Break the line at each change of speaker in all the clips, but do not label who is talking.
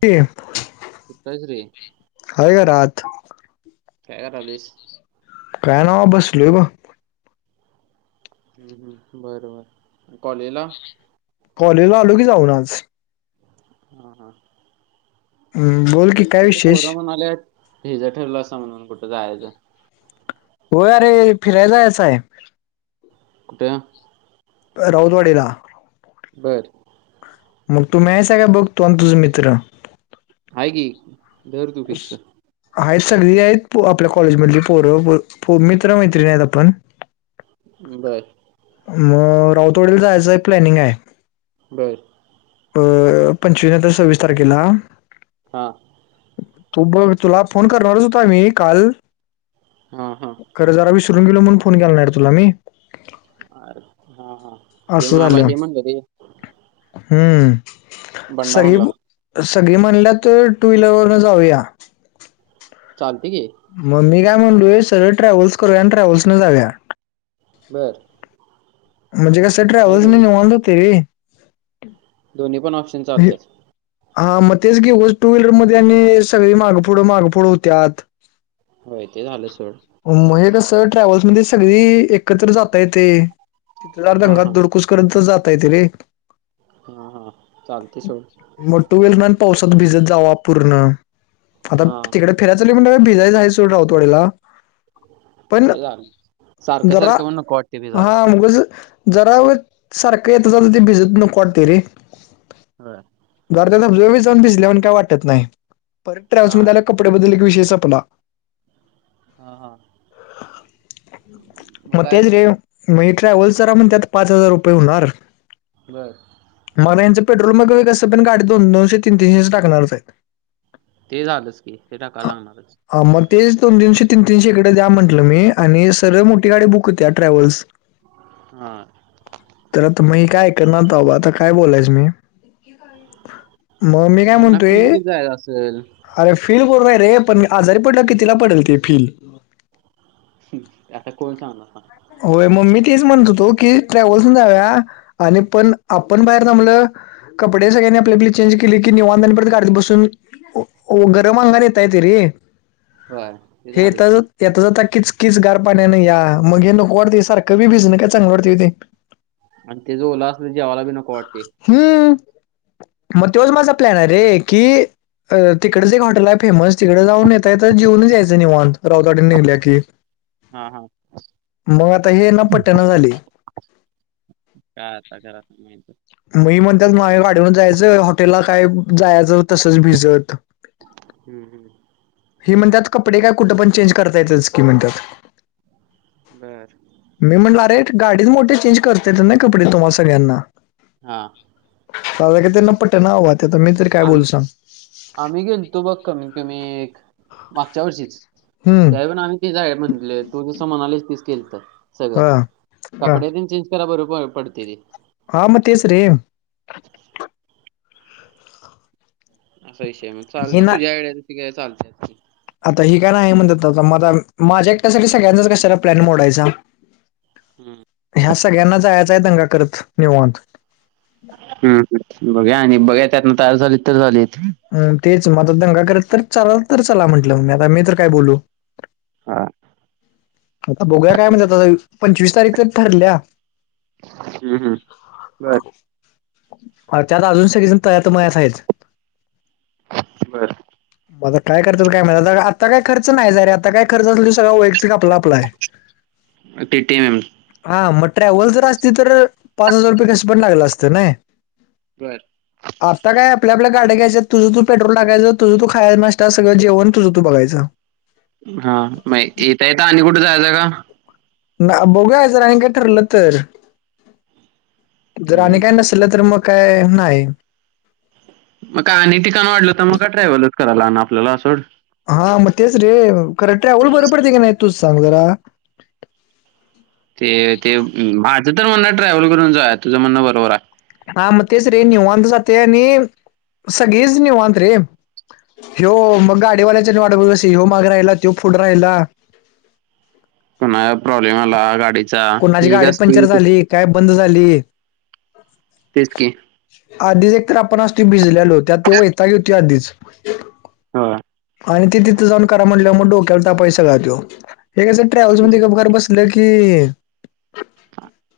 ते
कुठं आहेस रे?
हाय घरात.
काय करायलोस?
काय नवा बसलोय ब.
बरं बरं कॉलेजला
कॉलेजला आलो की जाऊन आज.
हा हा.
हम्म बोल की काय विशेष?
माले हिजा ठरलं असं म्हणून कुठं जायचं?
होय अरे फिरायला जायचं आहे.
कुठं
राऊतवाडीला.
बरं.
मग तू मिळायचा काय बघ तोन तुझं मित्र?
हाय की धर तू फिक्स.
आहेत सगळी आहेत पो आपल्या कॉलेजमधली पोरं फो मित्र मैत्रिणी आहेत आपण. [inaudible]
बरं.
म राऊतोडीला जायचं प्लॅनिंग आहे.
बरं.
अ पंचवीनंतर नायतर सव्वीस तारखेला.
हा.
तू ब तुला फोन करणारच होता आम्ही काल.
हा हा.
खरं जरा विशरून गेलो म्हणून फोन केला नाही रे तुला मी.
अरे हा हा.
असं झाल हम्म
बंडा म्हणला
सगळी सगळी म्हणल्या तर टू व्हीलर वरनं जाऊया.
चालतय की.
मग मी काय म्हणतोय सगळ ट्रॅव्हल्स करूया आणि ट्रॅव्हल्स न जाऊया.
बरं.
म्हणजे कसं ट्रॅव्हलसनी
दोन्ही
निवानं होते रे.
दोन्हीपन ऑप्शन
हे-
चालतयस.
हा मग तेच की वई टू व्हीलरमध्ये आणि सगळी मागपुड मागपुड होत्यात.
होय ते झालं सोड.
म हे कसं ट्रॅव्हल्समध्ये सगळी एकत्र जाता येते, तिथल
हां
दंगा
हां
दुडकूस कडे जातं येते रे.
हा हा चालते सोड
मग टू व्हीलरन पावसात भिजत जावा पूर्ण आता
हां
तिकडे... फियचाली म्हणला भिजयचं आहे स रावतवाडीला. पण
ते झालं सारखं
जरा
सारखं पण नको वाटते भिजाला
हा मगच. जरा व सारखं येतं ज ते भिजत नको वाटते रे.
ह.
गाडग जाऊन भिसल्या वान काय वाटत नाही पर ट्रवेव्हल्स
हां
मध्ये... कपडे बदलले कि विशेष संपला.
हां हां मग
मत
काय
तेच रे. मग ट्रॅव्हल जरा मणत्यात पाच हजार रुपये होणार.
बर.
मला यांच पेट्रोल मग स पण गाडी दो दोनशे तीन तनशे टाकणारच आहे.
ते झालंच की ते टाका लागणारच
मग तेच दोन तीनशे तीन तीनशे इकडे द्या म्हंटलं मी आणि सर्ळ मोठी गाडी बुक होती ट्रॅव्हल्स
हा.
तर आता मग काय करणार आबा आता काय बोलायचं मी. मग मी
ते
काय
ह्यांना फील
म्हणतोय.
की जायचं असेल
अरे फील बरोबन नाही रे पण आजारी पडला कितीला ती फील.
आता कोण सांगला
होय मम्मी तेच म्हणतो तो की ट्रॅव्हल्स जाव्या आणि पण आपण बाहेर थबलं कपडे सगळ्यांनी आपल्या आपली चेंज केली की निवांधपत घत बसून गरम अंगन इेतयेत ररी
होय ते
हेता
झालंच की
येता जात किच किच गार पाण्या नाही या मग नको ढडती सर की बीझ न काय चां डती त ते
आणि ते जो ओला असला ते जेवायला बी नको वाटते
हम्म मग तेवच माझा प्लॅन आहे रे की अ तिकडच एक हॉटल आहे फेमस तिकडें जाऊन येतय तर जेऊनच यायचं निवाण राऊतड निघल्या की
हा हा
मग आता हे ना पट्यान झाली
काय आता घरा माहित
मी म्हणतात माझ्या गाडीवर जायचं हॉटेलला काय जायचं तसंच भिजत
हम्म हम्म
हे म्हणतात कपडे काय कुठं पण चेंज करता येतच की म्हणतात
बर
मी म्हटलं अरे गाडीत मोठे चेंज करते येत ना कपडे तुम्हाला सगळ्यांना
हा
चा का त्यांना पटन हव त्याता मी काय बोलू
आम्ही
सांग
आम्ही गेल तू बघ कमी कमी एक मागच्या वर्षीच
हम्म
त्या पण आम्ही ते जा आहे म्हटले तू जसं म्हणालेस तीच खलत सगळं
हा, हा
कपड्या त चेंज करा बर पडते ती
हा मस रे
असा विषय मग
हे
चालते
ना
तुझ्या वेडे त काय चालते
आता हे काय नाही म्हणतात आता मझ माझ्या एकट्यासाठी सगळ्यांनाच कशाला प्लॅन मोडायचा
हम्म
ह्या सगळ्यांना जायचा आहे अंगा करत निवत
हम बघा आणि बघा त्यातना तयार झालीत तर झाले
तेच मझ दंगा करत तर चला तर चला म्हटलं म्हग आता मी तर काय बोलू
हा
आता बोग काय म्हणतात आ पंचवीस तारीख तर ठरल्या
हम्म हम्म ब
ह त्यात अजून सगळेजण तळ्या मयात आहेत.
बरं.
ब काय खर्चाचं काय म्हणत आता काय खर्च नाही रे आता काय खर्च असल सगळं वैयक्तिक आपला. अप्लाय.
ती टीम एम.
हा मग ट्रॅव्हल जर असतीतर पाच हजार रुपये कस पण लागलं असतं नाही.
बरं.
[inaudible] आता काय आपल्या गाड्यायच आहेत तुझ तू पेट्रोल टायच तझ तू खाय नसत सगळं जेण तुझं तू बघाचं.
हा माहिती येत आणि कुठे जायचं का.
ना बघूया जरा आणि काय ठरलं तर जरा
हम्म.
काय नस. तुला तर मग काय नाही.
मग का आणि ठिकाण वाढलं तर मग का ट्रॅव्हलच करायला आपल्याला सोड.
हा मग तेच रे खरं ट्रॅव्हल बर पडते की नाही तूच सांग जरा.
ते ते माझं तर म्हणण ट्रॅव्हल करून जो आहे तुझं म्हणणं बरोबर आहे.
हा म तेस रे निवांत जात आणि सगीज निवंत र्री. ह्य मग गाडीवाल्याचा वाढवस हो माग राहिला तो फ पुढ राहिला.
कोणा प्रॉब्लेम आला गाडी.
कोणाची गाडी पंचर झाली काय बंद झाली.
तेच की.
आधीच एक तर आपण असतो भिजलेलोत ते वैतागे येतोय आधीच.
हो का.
आणि ते तिथं जाऊन करा म्हटलं मग डोक्याला ताप आहे सगळं त्यो हे कस ट्रॅव्हल्स मध्ये गप गार बसला की. की.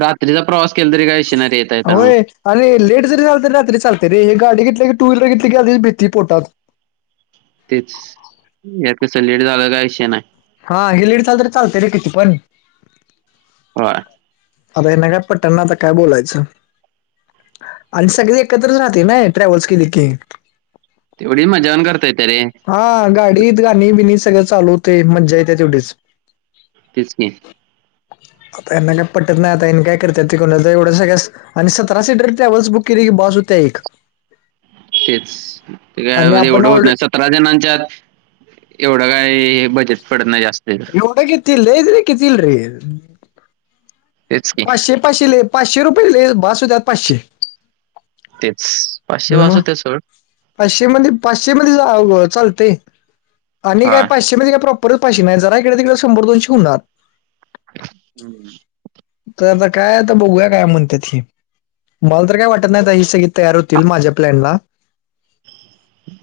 रात्रीचा प्रवास केला तरी काय विशय नाही रे येत यता.
होय आणि लेट जरी झालं तरी रात्री चालते र हे गाडी घेतली टू व्हीलर घेतली की आधीच भीती पोटात.
तेच यात कसं लेट झालं का विषय नाही.
हा हे लेट झाल तर चालते रे किती पण.
होय.
या नगात पटणना आता काय बोलायचं. आणि सगळे एकत्रच राहते ना ट्रॅव्हल्स केले की.
तेवढी मजा पण करता येत रे.
हा गाडी गाणी बिणी सगळं चालू होते मजा येते तेवढीच.
तेच की.
आता यांना काय पटत नाही आता ह्यांना काय करत्यात ते करुदेत एवढं सगळ्याच. आणि सतरा सीटर ट्रॅव्हल्स बुक केली की बस होत्या एक.
तेच ते
आणि
काय
आपण
एवढं होत नाही
ऑलरेडी
सतरा. अठरा जणांच्यात एवढं काय हे बजट पडत नाही जास्त. त्याचं.
एवड घेतील्ल लईच रे कितील रे.
तेच की
पाचशे पाचशेले पाचशे रुपयेले भास होत्यात पाचशे.
तेच पाचशे बास
मग
होतेत सोड.
पाचशे मध्ये पाचशे मध्ये आ व चालते आणि काय
हा
पाचशे मध्ये काय प्रॉप परत पाचशी नाही जरा इकडे तिकडे शंभर दोनशें होणार.
हम्म.
तर आता काय आता बघूया काय म्हणतेत ही. मला तर काय वाटत नाही आ ह सगळी तयार होतील माझ्या प्लॅन ला.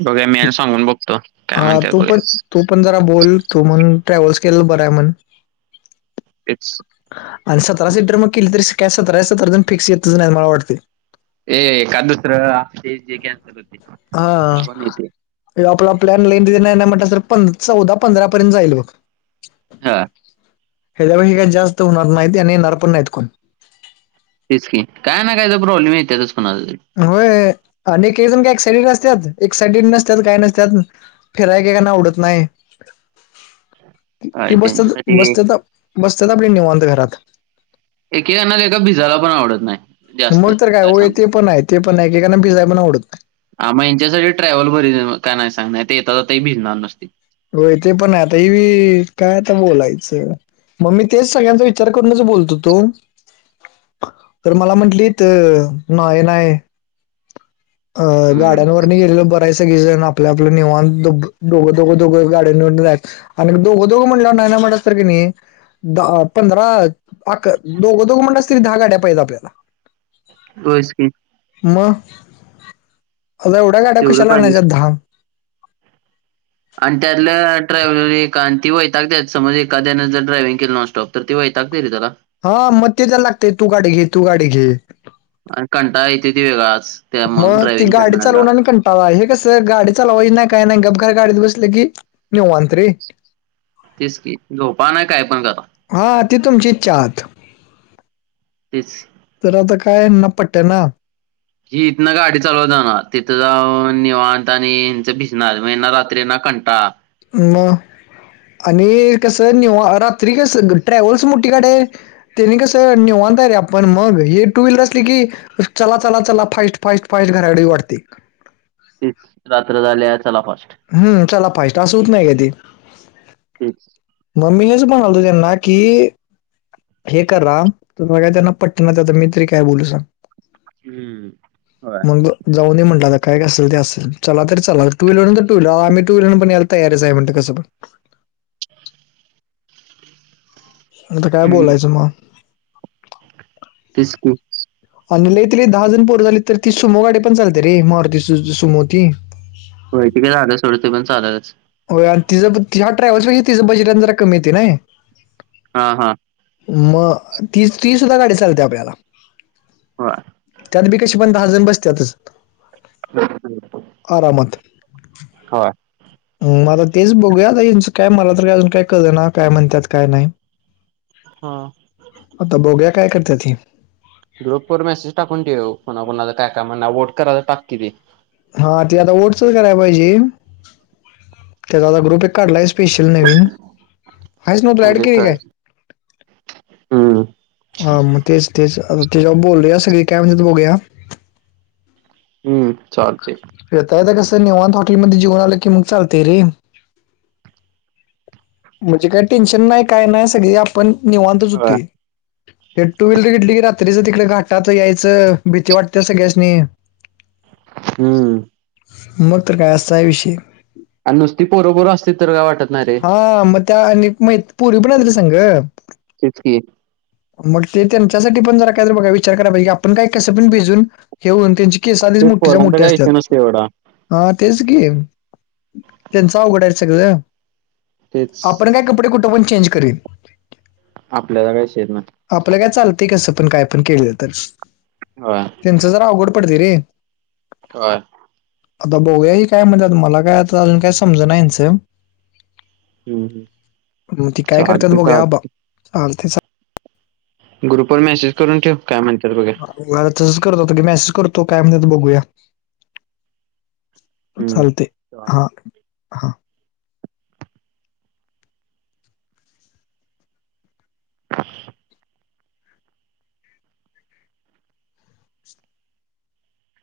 बघा मी आणि सांगून बघतो काय
हा
म्हणते
तू
बघय.
पण तू पण जरा बोल तू मग ट्रॅव्हल्स केलं बरय म्हण.
एक्स.
आणि सतरा सीटर मग केली तरी सतरा जण फिक्स येतच नाही मला वाटतेय.
ये काण दुसरं असतय जे, कॅन्सल होते
हा
पण येते.
आपला प्लॅन लईन नाही म्हटलं, तर चौदा पंधरा पर्यंत जाईल बग.
हा.
हेच्यापेक्षा काही जास्त होणार नाहीत, आणि येणार पण नाहीत कोण.
तेच की, काय ना काय तर प्रॉब्लेम येत्यातच कोणाच तरी.
होय. आणि एकेक जण काय एक्साइडड असत्यात. एक साइडेड नसतात काय नसत्यात. फिराय एकेकाना आवडत नाही,
काय
ती बसत
त्यांच्यासाठी
बसत्यात. बसत्यात आपली निवांत घरात.
एकेकाना तर भिजायला पण आवडत नाही. जास्त
मग तर काय होय
सांगू
ते पण आहे, ते पण आहे एकेकाना त्यांना भिजायला पण आवडत नाही.
हां.. मग हेच्यासाठी ट्रॅव्हल बरी का नाही सांग, नाही तर येता जाता भिजणार नुसती.
होय, ते पण हाय आता ही, काय आता बोलायचं. मग मी तेच सगळ्यांचा विचार करूनच बोलत होतो. तर मला म्हंटलीत नाही नाही.
हम्म
गाड्यान वरन गेलेले बरं. काय सगळीजण आपल्या, आपलं निवांत दोघं दोघ दोघं गाड्यांवरण जायचं. आणि दोघं- दोघं म्हटलं नाही नाही म्हटलास तरी कणी. दहा पंधरा अकरा दोघ दोघं म्हणलास, तरी दहा गाड्या पाहिजे आपल्याला.
होयचं की,
मग. आता एवढ्या गाड्या
तेवढं
कशाला
पाहिजे
आणायच्यात दहा.
आणि त्यातल्याड्रायव्हर आणि ती वैतागत्यात, समज एखाद्यान जर ड्रायव्हिंग केल नॉनस्टॉप. तर ते वैतागते जरा.
हा मग ते त्याला लागतेय, तू गाडी घे तू गाडी घे.
आणि कंटाळा येते तो वेगळाच. त्या
मग ती
ड्रायव्हिंग
गाडी
करणाऱ्याला
चालवणार आणि कंट टाळ, हे कसं गाडी चालवायची नाही काय नाही, गप घार गाडीत बसले की निवांत रे. [inaudible]
तेचं की झोपा नी, काय पण करा.
हां ती तुमची इच्छा.
तेच.
तर आता काय हेना पटना.
हि इथनं गाडी चालवत जाणार, तिथं जाऊन निवांत आणि हेच भिजणार, मग हेना रात्री हेना कंटाळा.
मग. आणि कसं निवांत रात्री कसं, ट्रॅव्हल्स मोठी गाडी ये. त्यानी कसं निेवांत रे आपण, मग हे टू व्हीलर असले की, चला चला चला, फाईस्ट फाईस्ट फाईस्ट घराकडं येऊ वाटते.
तेचं रात्र झाल्या चला फास्ट.
हम. चला फास्ट असं होत नाही का ते?
हम.
मग मी हेच म्हणालतो त्यांना की, हे करा. तुम्हाला काय त्यांना पट्टना, आता तर मी तरी काय बोलू सांग.
हम्म होय
मग जाऊन ये म्हणलं. काय का असल ते असल चला तरी चला. टू व्हीलर टू व्हीलर अहो आम्ही, टू् व्हीलरन पण यायला तयारच आहे म्हणंल कसं पण. आता काय
हम्म
बोलायचं मग.
तेच की,
आणि लई त दहा जण पोरं झाली तर ती, सुमो गाडी पण चालते रे मारूती सुमो ती.
होय, काय झालं सोडं ते, पण चालंल चं.
होय, आणि तिचं बजे ह्या ट्रॉयव्हस पेक्षा तेचं बजेट कमी येत नाही.
हा. हा.
मग ती ती सुद्धा गाडी चालत्या आपल्याला
हो
त्यात बी कशी पण दहा जण बसतातच
हम
आरामात
हो
मला तेच बघूयाच काय मला तरी अजून काय कर ना काय म्हणतात काय नाही
हा
आता बोग्या काय करते ती
ग्रुप वर मेसेज टाकून ठ को कोणां काय काय म्ह वोट करां टाकी
हा ते आता ओटचल कराय पाहिजे ते दादा ग्रुप एक घरला आहे स्पेशल नवीन आहेच नव्हतं ऍड
दे
केली
काा
काय
हम्म
हा मग तेच तेच तेच्या बोललू या सगळी काय म्हण बघूया
हम्म चालते
येता येता कसं निवांत हॉटेलमध्ये जेऊन आलं की मग चालतय रे.. म्हणजे काय टेन्शन नाही काय नाही सगळे आपण निवांतच होते हे टू व्हीलर घेतली की रात्रीच तिकडे घाटात यायचं भीती वाटते सगळ्या्यांनी
हम्म
मग तर काय असाय विषय
आणि नुसती पोर पोर असती तर काय वाटत नाही रे
हा मग त्या आणि मग पुरी पण आली संांग
तसकी
मग ते त्यांच्यासाठी पण जरा काय तर बघा विचार करा आपण काय कसं पण भिजून हेऊन त्यांचे केस आधीच
तेच
मोठठेच्या
पोरांचा
मोठ्या
काय विषय
असतात
नसतोय एवढा
हा तेच की त्यांचं उवघडायला सगळ
तेच
आपण काय कपडे कुठं पण चेंज करेल
आपल्याला काय शेत नाही
आपलं काय चालतय कसं पण काय पण केलं तर
ह
त्यांचं जरा अवघड पडते रे
ह
आता बघूया काय म्हणतात मला काय आता अजून काय समज नाहीचं
हम्म
ग ते काय करतात
चालतंय चालतंय
बघ्याबालते
ग्रुप वर मेसेज करून ठेव काय म्हणतात बघ
हो तसच करत होता की मेसेज करतो काय म्हणत बघूया
हम्म
चालते
चालतंय
हा हा